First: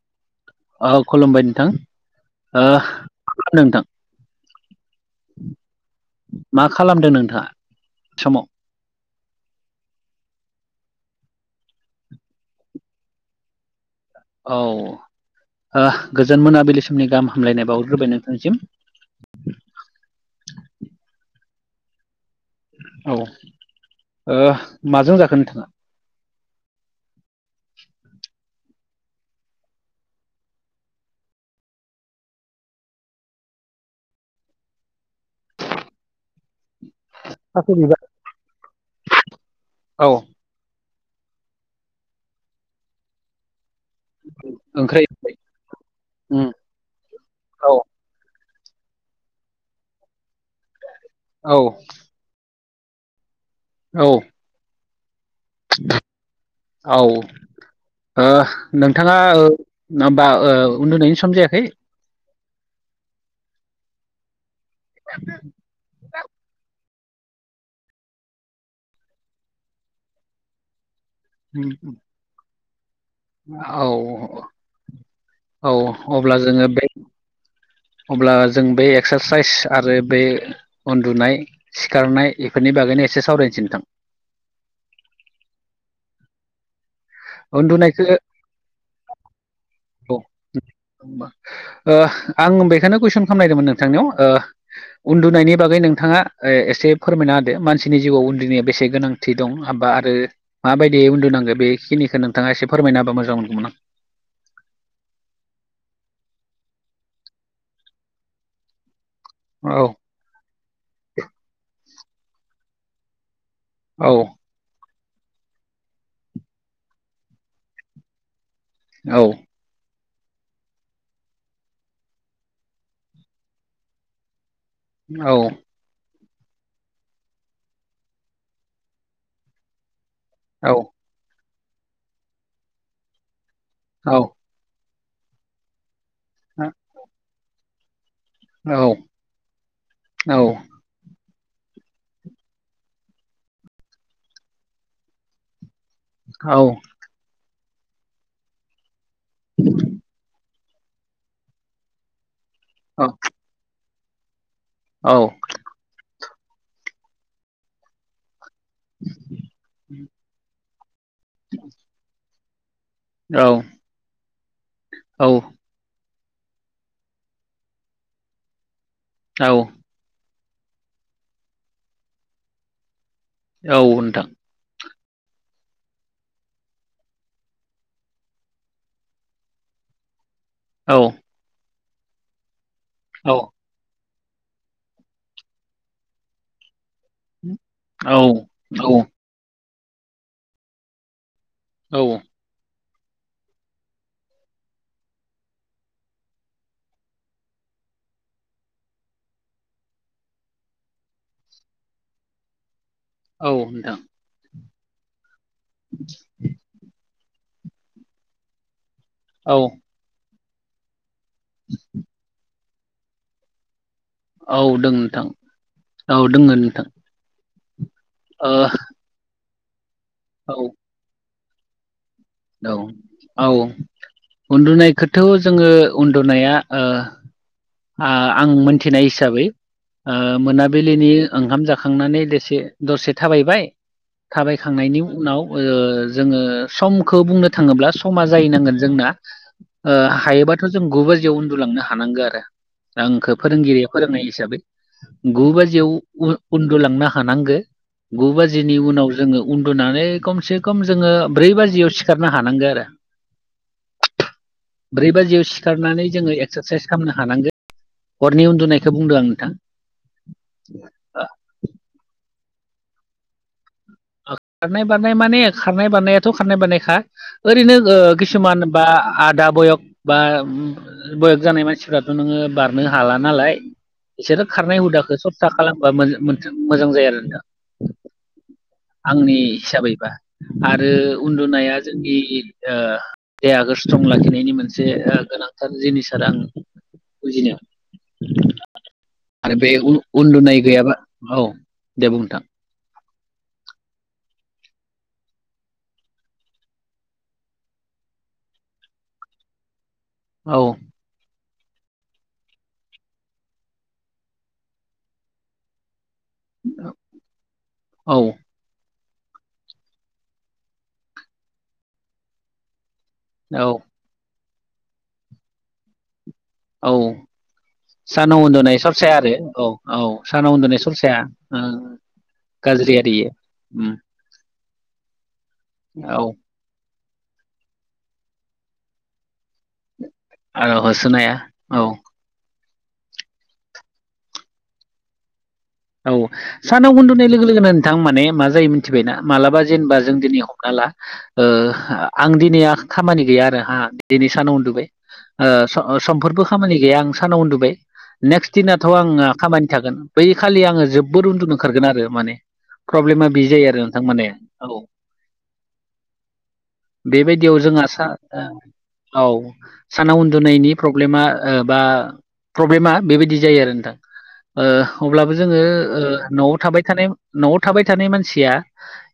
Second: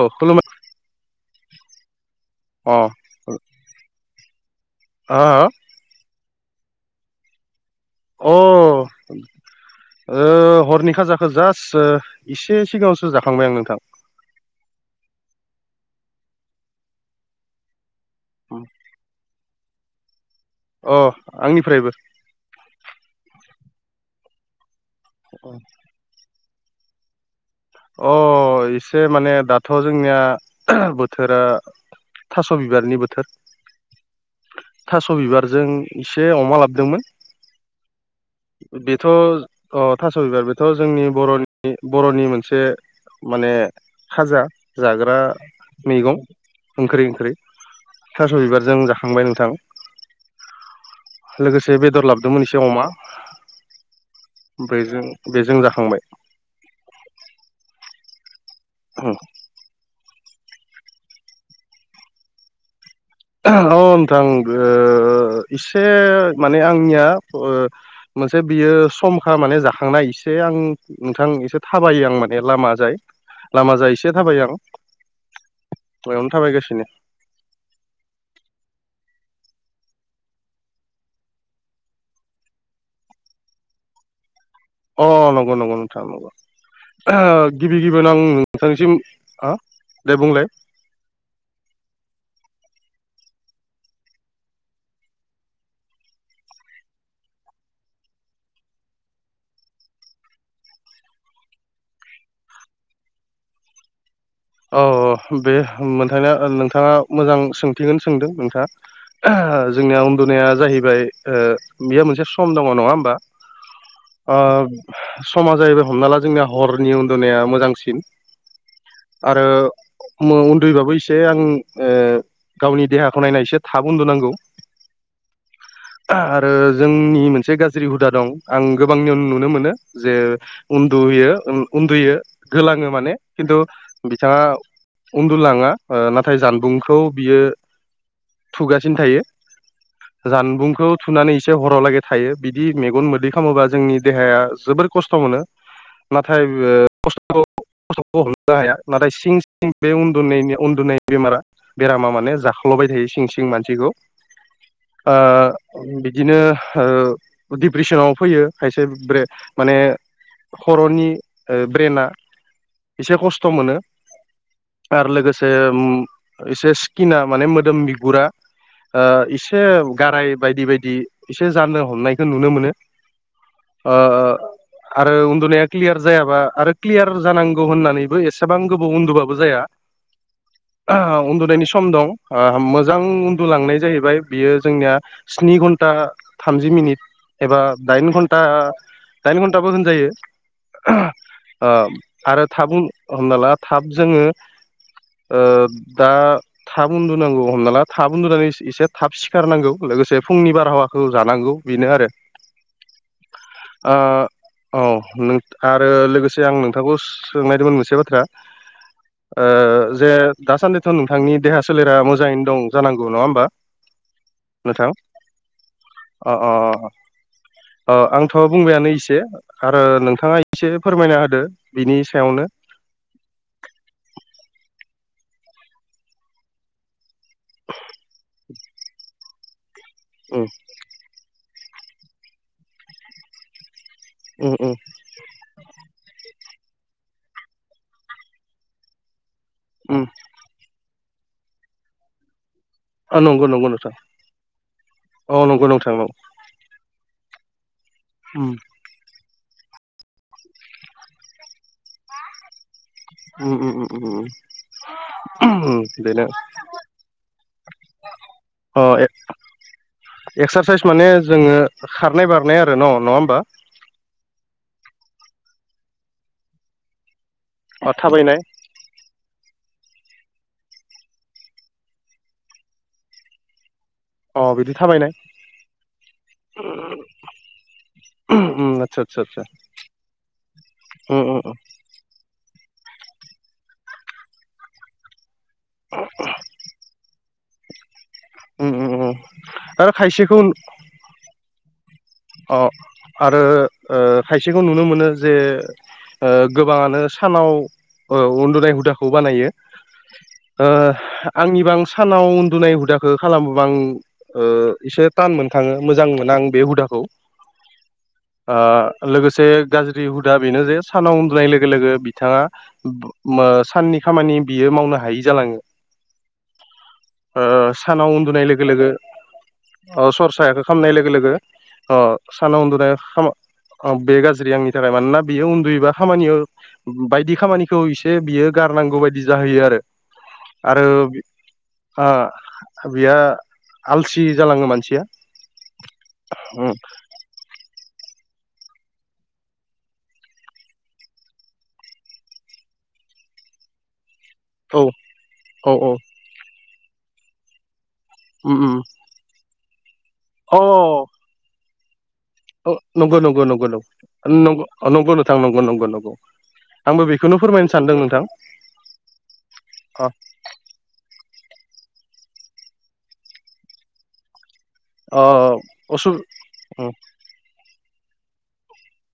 औ खुलुमबाय औ खुलुमबाय नोंथां अ ओह हो [unintelligible] नोंथां अ मा खालामदो नोंथाङा? अ समाव ओ हरनि खाजाखो जास ओ इसे सिगाङावसो जाखांबाय आं नोंथां। औ ओह गोजोन मोनाबिलि समनि गाहाम हामलायनाय बावहरगोरबाय नोंथांसिम [unintelligible] अह आंनिफ्रायबो औ ओ माजों जाखो नोंथाङा अ इसे माने दाथ' जोंनिया [unintelligible] बोथोरा थास' बिबारनि बोथोर थास' बिबारजों इस से अमा लाबदोंमोन थास' बिबार बेथ' ज अ औ थास' बिबार बोथ' ज जोंनि बर'नि बर'नि मोनसे माने खाजा ओंख्रै जाग्रा मेगं उम ओंख्रै ओंख्रै औ थास' बिबार जों जाखांबाय नोंथां औ लोगोसे बेदर लाबदोंमोन एस [unintelligible] अमा औ। बेजों बेजों जाखांबाय। ओह नोंथाङा ओ [unintelligible] माब्बा उन्दुनायनि सम जायाखै? [unintelligible] अ नोंथां गो [unintelligible] इसे माने आंनिया ओ मोनसे बियो समखा माने जाखांनाय इसे आं नोंथां इसे थाबायो आं माने लामाजाय औ लामाजा इसे थाबायो आं औ बयावनो अब्ला जोङो थाबायगासिनो बे अब्ला ज जों बे एक्सासाइस आरो बे उन्दुनाय सिखारनाय इफोरनि बागैनो एसे सावराय [unintelligible] सै नोंथां अ नंगौ नंगौ नोंथां नंगौ। ओहो गिबि उन्दुनायखौ गिबियावनो आं नोंथांनिसिम आ अह उम ओह आं बेखायनो कुइसन खामनायदोंमोन नोंथांनियाव ओह उन्दुनायनि बागै नोंथाङा ओ एसे फोरमायना होदो मानसिनि जिउआव उन्दुनाया बेसे गोनांथि दं आ [unintelligible] बा आरो माबायदियै उन्दुनांगो बेखिनिखो नोंथाङा एसे फोरमायना होबा मोजां मोनगौमोन आं औ अह बे होम मोनथांनिया ओ नोंथाङा मोजां सोंथिखोनो सोंदो नोंथाङा ओहो औ जोंनिया उन्दुनाया जाहैबाय ओ बेयो मोनसे सम दङ' नङा होमबा औ ओब समा जाहैबाय हमना ला जोंनिया हरनि उन्दुनाया मोजांसिन औ आरो ङाव उन्दैबाबो एसे आं ओ गावनि देहाखौ नायना एसे थाब उन्दुनांगौ औ। आरो जों नि मोनसे गाज्रि हुदा दं आं गोबांनियावनो नुनो मोनो जे औ उन्दुयो ओम उन्दुयो गोलाङो माने किन्तु औ बिथाङा उन्दुलाङा नाथाय जानबुंखौ बियो थुगासिनो थायो औ जानबुंखौ थुनानै एसे हराव लागै थायो बिदि मेगन मोदै खालामोबा जोंनि देहाया जोबोर खस्थ' मोनो। नाथाय ओ खसथ' खसथ'खौ हमनो हाया। नाथाय सिं सिं बे उन्दुनायनि उन्दुनाय बेमारा बेरामा माने जाखो लांबाय थायो सिं सिं मानसिखौ। ओ बिदिनो ओ दिप्रेसनाव फैयो। खायसे ब्रेन माने खर'नि ओ ब्रेनाआ एसे खस्थ' मोनो आरो औ लोगोसे एसे स्किना माने मोदोम बिगुरा ओ औ एसे गाराय बायदि बायदि एसे जानो हमनायखौ नुनो मोनो। औ ओ नोंथां। आरो उन्दुनाया क्लियार जायाबा आरो क्लियार जानांगौ होननानैबो एसे एसेबां गोबाव उन्दुबाबो जाया औ उन्दुनायनि सम दं। ओ मोजां औ उन्दुलांनाय जाहैबाय बियो जोंनिया स्नि घन्टा थामजि मिनिट एबा औ दाइनघटा औ दाइघन्टा होनजायो औ आरो थाब हमना ला थाब जोङो ओ दा थाब उन्दुनांगौ हमना ला थाब उन्दुनानै एसे थाब सिखारनांगौ लोगोसे फुंनि बारहावाखौ जानांगौ बेनो आरो। औ नोंथां। ओ औ नों आरो लोगोसे आं नोंथांखौ सोंनायदोंमोन मोनसे बाथ्रा। ओ औ जे दासान्दिथ' नोंथांनि देहा सोलेरा मोजाङैनो दं जानांगौ नङा होमबा? औ नोंथां दों औ अ अ दोङो नोंथां अ। अ आंथ' ओ बुंबायानो एसे आरो नोंथाङा औ एसे फोरमायना होदो बिनि सायावनो औ औ उन्दुनायखौथ' जोङो उन्दुनाया ओ आं मोनथिनाय हिसाबै ओ उम मोनाबिलिनि ओंखाम जा खांनानै दसे दसे थाबायबाय उम उम थाबायखांनायनि उनाव ओ जोङो समखौ बुंनो थाङोब्ला समा जाहैनांगोन जोंना ओ उम हायोबाथ' जों गुबाजिआवनो जों उन्दुलांनो हानांगोन आरो। ओ आंखौ नंगौ नंगौ फोरोंगिरिया नोंथां फोरोंनाय हिसाबै औ गु नंगौ नोंथां औ बाजियाव उन्दुलांनो हा नांगो गु उम बाजिनि उनाव जोङो उन्दुनानै खमसे खम जोङो ब्रै बाजियाव सिखारनो हानांगो आरो। उम उम उम ब्रै बाजियाव उम उम सिखारनानै बेनो। जोङो एक्सारसाइस खालामनो हानांगोन हरनि अ उन्दुनायखौ बुंदों आं नोंथां एक्सारसाइस माने जोङो खार नाय बारनाय आरो न' नङा होमबा? खारनाय बारनाय माने खारनाय बारनायाथ' खारनाय बारनायखा ओरैनो ओ अ थाबायनाय किसुमान बा आदा बयग बा बयेक जानाय मानसिफ्राथ' नोङो बारनो हाला नालाय अ बिसोरो बिदि खारनाय थाबायनाय हुदाखौ सेस्ता खालामबा मोजां जायो आरो नोंथां। उम आदसा आदसा आंनि आदसा हिसाबैबा आरो उम उम उन्दुनाया जोंनि ओ देहाखौ स्ट्रं लाखिनायनि मोनसे ओ गोनांथार जिनिस आरो आं बुजियो उम उम उम आरो बे उन्दुनाय गैयाबा औ दे बुं नोंथां। अ आरो ओ खायसेखौ नुनो मोनो जे ओ गोबाङानो सानाव उन्दुनाय हुदाखौ बानायो औ ओ आंनिबा आं सानाव उन्दुनाय हुदाखौ खालामोबा आं ओ एसे थान मोनखाङो मोजां मोना आं बे हुदाखौ। औ लोगोसे गाज्रि हुदा बेनो जे सानाव उन्दुनाय लोगो लोगो बिथांङा औ साननि खामानि बियो मावनो हायि जालांङो औ सानाव लोगो उन्दुनाय लोगो सरसाया आरो औ औ सानाव उन्दुनाय सरसाया साना उन्दुनाय गाज्रि आरो इयो उम बे गाज्रि आंनि थाखाय मानोना बेयो उन्दुयोबा औ खामानियाव बायदि खामानिखौ इसे बियो गारनांगौ बायदि जाहैयो आरो आरो होसोनाया औ अओ बेहा आलसि जालांङो मानसिया औ उम सानाव उन्दुनाय लोगो लोगो नो बिथां माने मा जायो मिथिबायना मालाबा जेनेबा जों दिनै हमना ला आं दिनै खामानि गैया आरो हा दिनै सानाव औ उन्दुबाय औ औ समफोरबो खामानि गैया आं सानाव उन्दुबाय नेक्स्ट उम उम दिनाथ' आंङो खामानि थागोन बै अ खालि आंङो जोबबोद उन्दुनो ओंखारगोन आरो माने नंगौ प्रब्लेमा नंगौ बे नंगौ जायो आरो नगौ नोंथां माने न औ नगौ नोंथां नंगौ नगौ बेबायदियाव जोंहा सा औ अ सानाव उन्दुनायनि प्रब्लेमा बा प्रब्लेमा बेबायदि जायो आरो नोंथां अ अब्लाबो जोंङो असु न'आव थाबाय उम थानाय न'आव थाबाय थानाय मानसिया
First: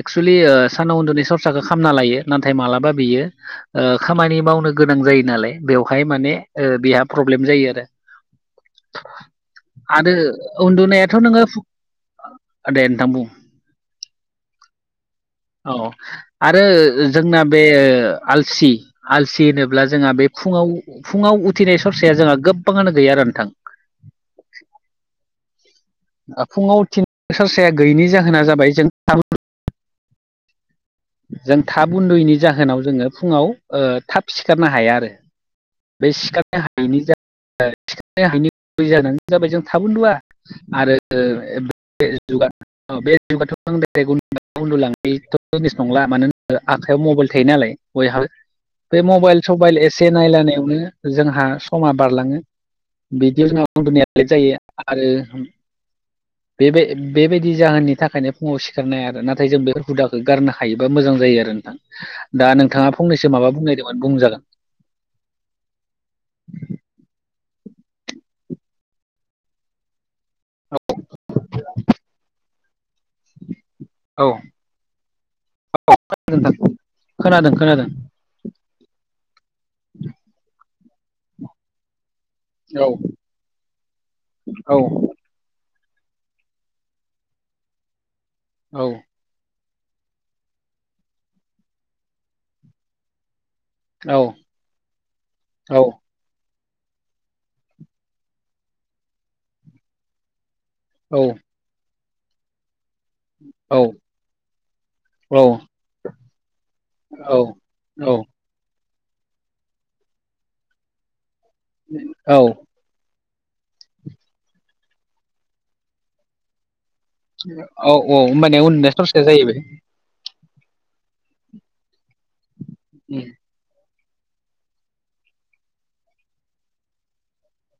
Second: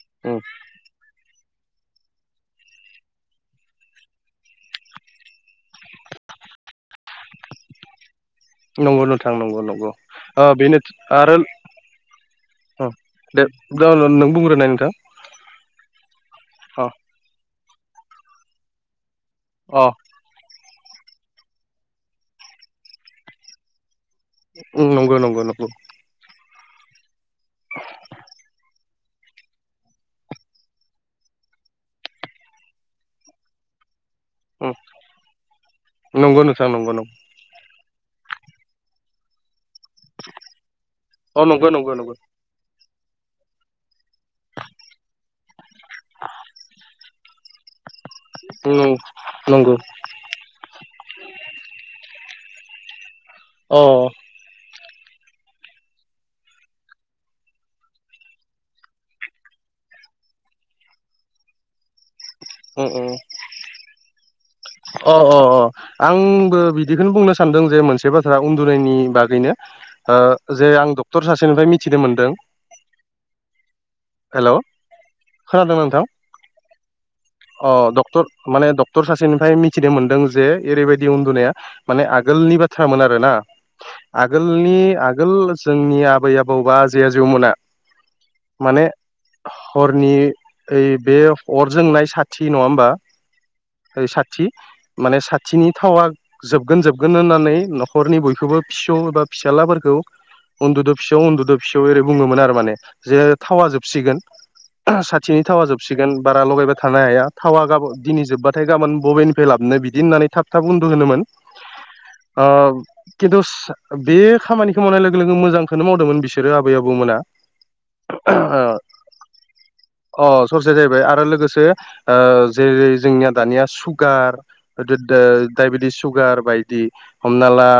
एक्सुवलि उम सानाव उन्द नि समा बाथ्राखौ खालामना लायो नाथाय मालाबा बियो खामानि मावनो गोनां जायो नालाय बेवहाय माने बेहा प्रब्लेम जायो आरो नंगौ नोंथां नंगौ नंगौ ओ आरो बेनो उन्दुनायाथ' आरो नोङो दे नोंथां बुं दे र रं नों बुंग्रोननाय नोंथां औ आरो अ जोंना बे आलसि आलसि अ होनोब्ला जोंहा बे फुंङाव फुंङाव उथिनाय सरसाया जोंहा गोबबांङानो गैया आरो नोंथां ओम नंगौ नंगौ नंगौ फुंङाव थिन बोसोरसाया गैयिनि जाहोना जाबाय जों जों थाब उन्दैनि जाहोनाव जोंङो फुङाव थाब उम सिखारनो हाया आरो बे नंगौ सिखारनो नोंथां नंगौ हायैनि नंगौ सिखारनो हायै गुबै जाहोना जाबाय जों थाब उन्दुया आरो अ नंगौ नंगौ नंगौ बे जुथ' उ उन्दुलांनायथ' जिनिस नंला मानो होनोबा आखाइयाव मबाइल थायो नालाय बयहाबो उम बे मबाइल नंगौ सबाइल एसे नायलानायावनो जोंहा समा बारलांङो बिदिनो अ उनाव उले जायो आरो बे बेबायदि जाहोननि थाखायनो फुंङाव सिखारनाय आरो नाथाय जों बे हुदाखौ गारनो हायोबा मोजां जायो आरो नोंथां दा उम नोंथांङा उम फंनैसो माबा बुंनायदोंमोन बुंजागोन अ अ अ आंबो बिदिखौनो बुंनो सानदों जे मोनसे बाथ्रा उन्दुनायनि बागैनो जे आं डक्टर सासेनिफ्राय मिथिनो मोनदों हेल' औ खोनादों ना नोंथां? खोनादों अ खोनादों डक्टर माने डक्टर सासे मोनदों जे ओरै बायदि उन्दुनाया आगोलनि औ बाथ्रामोन आरोना आगोलनि औ आगोल जोंनि आबै आबौ बाजै आजौमोना औ माने हरनि ओइ बे अर जोंनाय साथि नंङा होमबा ओै साथि माने साथिनि औ थावा जोबगोन जोबगोन होननानै न'खरनि बयखौबो फिसौ एबा फिसाजलाफोरखौ उन्दुदो फिसौ औ उन्दुदो फिसौ ओरै बुंङोमोन आरो माने जे थावा औ जोबसिगोन साथिनि थावा जोबसिगोन बारा लगायबाय थानो हाया थावा गाब औ दिनै जोब्बा गाबोन बबेनिफ्राय लाबोनो बिदि होननानै थाब थाब उन्दु होदोंमोन औ खिन्थु बे खामानिखौ मावनाय लोगो लोगो मोजांखौनो मावदोंमोन बिसोरो आबै आब औ औ होमबानिया उननि सरसया जाहैबाय अ सरसे जाहैबाय आरो लोगोसे ओ जेरै जोंनिया दानिया सुगार, डायेबेथिस, सुगार बायदि हमनाला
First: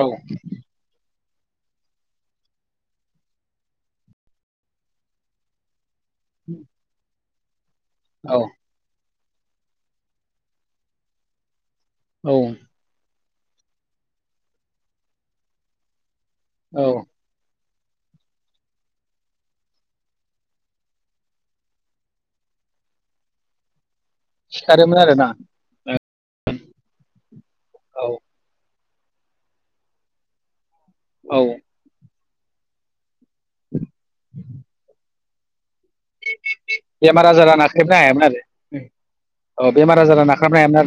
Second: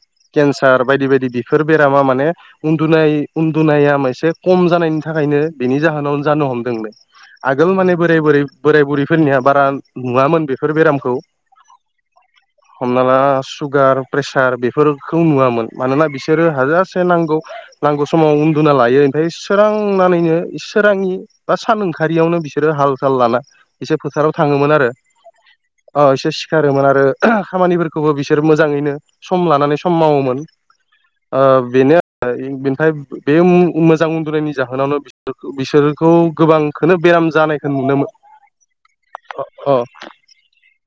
औ केन्सार बायदि बायदि बि बेफोर बेरामा माने उन्दुनाय उन्दुनाया मोनसे खम जानायनि थाखायनो बेनि जा होनावनो जानो हमदोंलै आगोल माने बोराय बोर औ बोराय बुरैफोरनिहा बारा नुवामोन बेफोर बेरामखौ औ हमना ला सुगार, प्रेसार बेफोरखौ नुवामोन मानोना बिसोरो औ हाजासे नांगौ नांगौ समाव उन्दुना लायो ओमफ्राय सोरांनानैनो सोरांनि बा सान ओंखारारियावनो बिसोरो थाल साल लाना एसे फोथाराव थाङोमोन आरो। अ सिखारोमोन आरोना एसे सिखारोमोन आरो औ खामानिफोरखौबो बिसोर मोजाङैनो सम लानानै सम मावोमोन औ ओ बेनो आरो बेनिफ्राय बे मोजां उन्दुनायनि जाहोनावनो बिसोर बिसोर खौ गोबांखौनो बेमार बेराम आजारा जानायखौ नाख्रेबनो नुनोमोना हायामोन आरो औ बेमार आजारा नाख्रेबनो हायामोन आरो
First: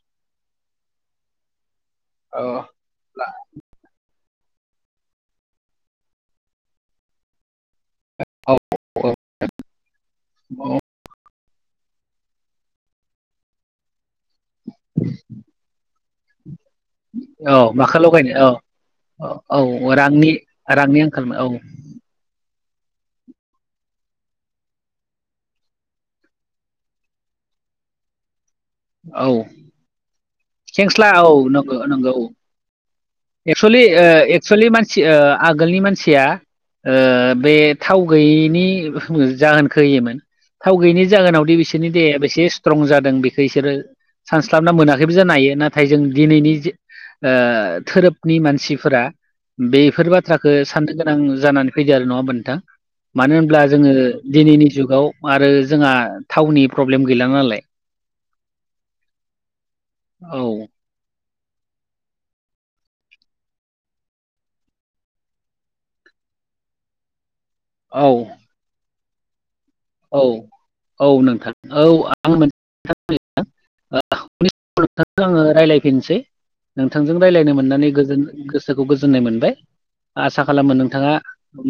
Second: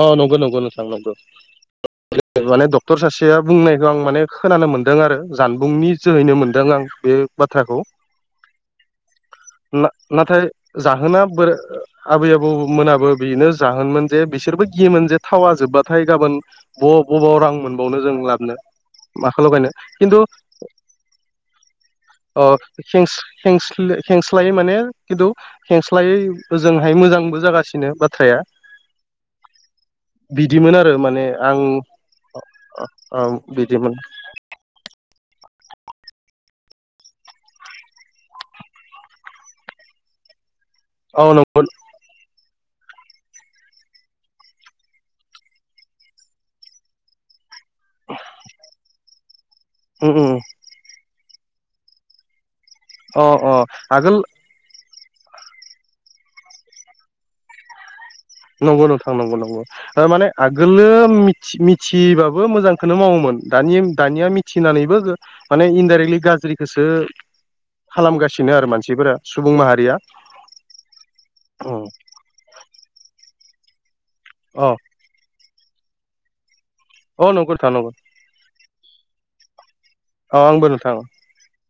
अ नंगौ नंगौ नोंथां नंगौ आरो औ माने डक्टर सासेया बुंनायखौ आं माने खोनानो मोनदों आरो जानबुंनि जोहैनो मोनदों आं बे बाथ्रा खौ औ ना नाथाय औ जाहोना बोर आबै आबौमोनाबो बेनो जाहोनमोन। जे बिसोरबो गियोमोन जे थावा जोब्बाथाय गाबोन ब बबाव रां औ औ माखौ मोनबावनो जों लगायनो लाबोनो। औ औ औ रांनि रांनि आंखालनो औ। अ खें-खें-खेंस्लायै माने खिन्थु खेंस्लायै ओजोंहाय मोजांबो जागासिनो बिनो बाथ्राया औ बिदिमोन आरो खेंस्ला माने औ आं नोंगौ नंगौ औ। औ एक्सेलि बिदिमोन एक्सेलि मानसि ओ आगोलनि मानसिया ओ बे थाव गैयैनि जाहोनखौ होयोमोन। थाव गैनि औ जागोनावदि नंगौ बिसोरनि देहाया बेसे स्ट्रं जादों बेखौ बिसोरो सानस्लाबना मोनाखैबो जानो हायो नाथाय जों दिनैनि ओ धोरोमनि मानसिफोरा बेफोर उम उम बाथ्राखौ साननो गोनां जानानै फैदों आरो नङा होमबा नोंथां? अ मानो अ होनब्ला जोङो आगोल दिनैनि जुगाव आरो जोंहा थावनि प्रब्लेम गैला नालाय। नंगौ नथां नंगौ नंगौ ओ माने औ आगोलो मिथिबाबो मोजांखौनो मावोमोन दानिया दानिया मिथिनानैबो माने इनडरेक्टलि गाज्रिखौसो औ खालामगासिनो आरो मानसिफोरा सुबुं माहारि औ औ नोंथां औ आं मोनसेथ अ नोंथांजों आङो रायज्लायफिनसै नोंथांजों अ रायज्लायनो नंगौ नोंथां मोननानै नंगौ गोजोन गोसोखौ गोजोननाय मोनबाय। अ आसा आंबो खालामो नोंथां नोंथाङा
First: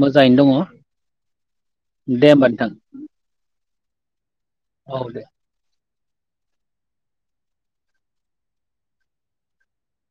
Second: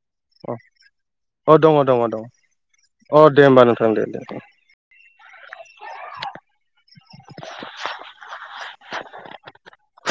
मोजाङैनो अ अ दङ दङ। दङ दे होमबा नोंथां। अ दे होमबा नोंथां दे दे दे। औ दे [inaudible]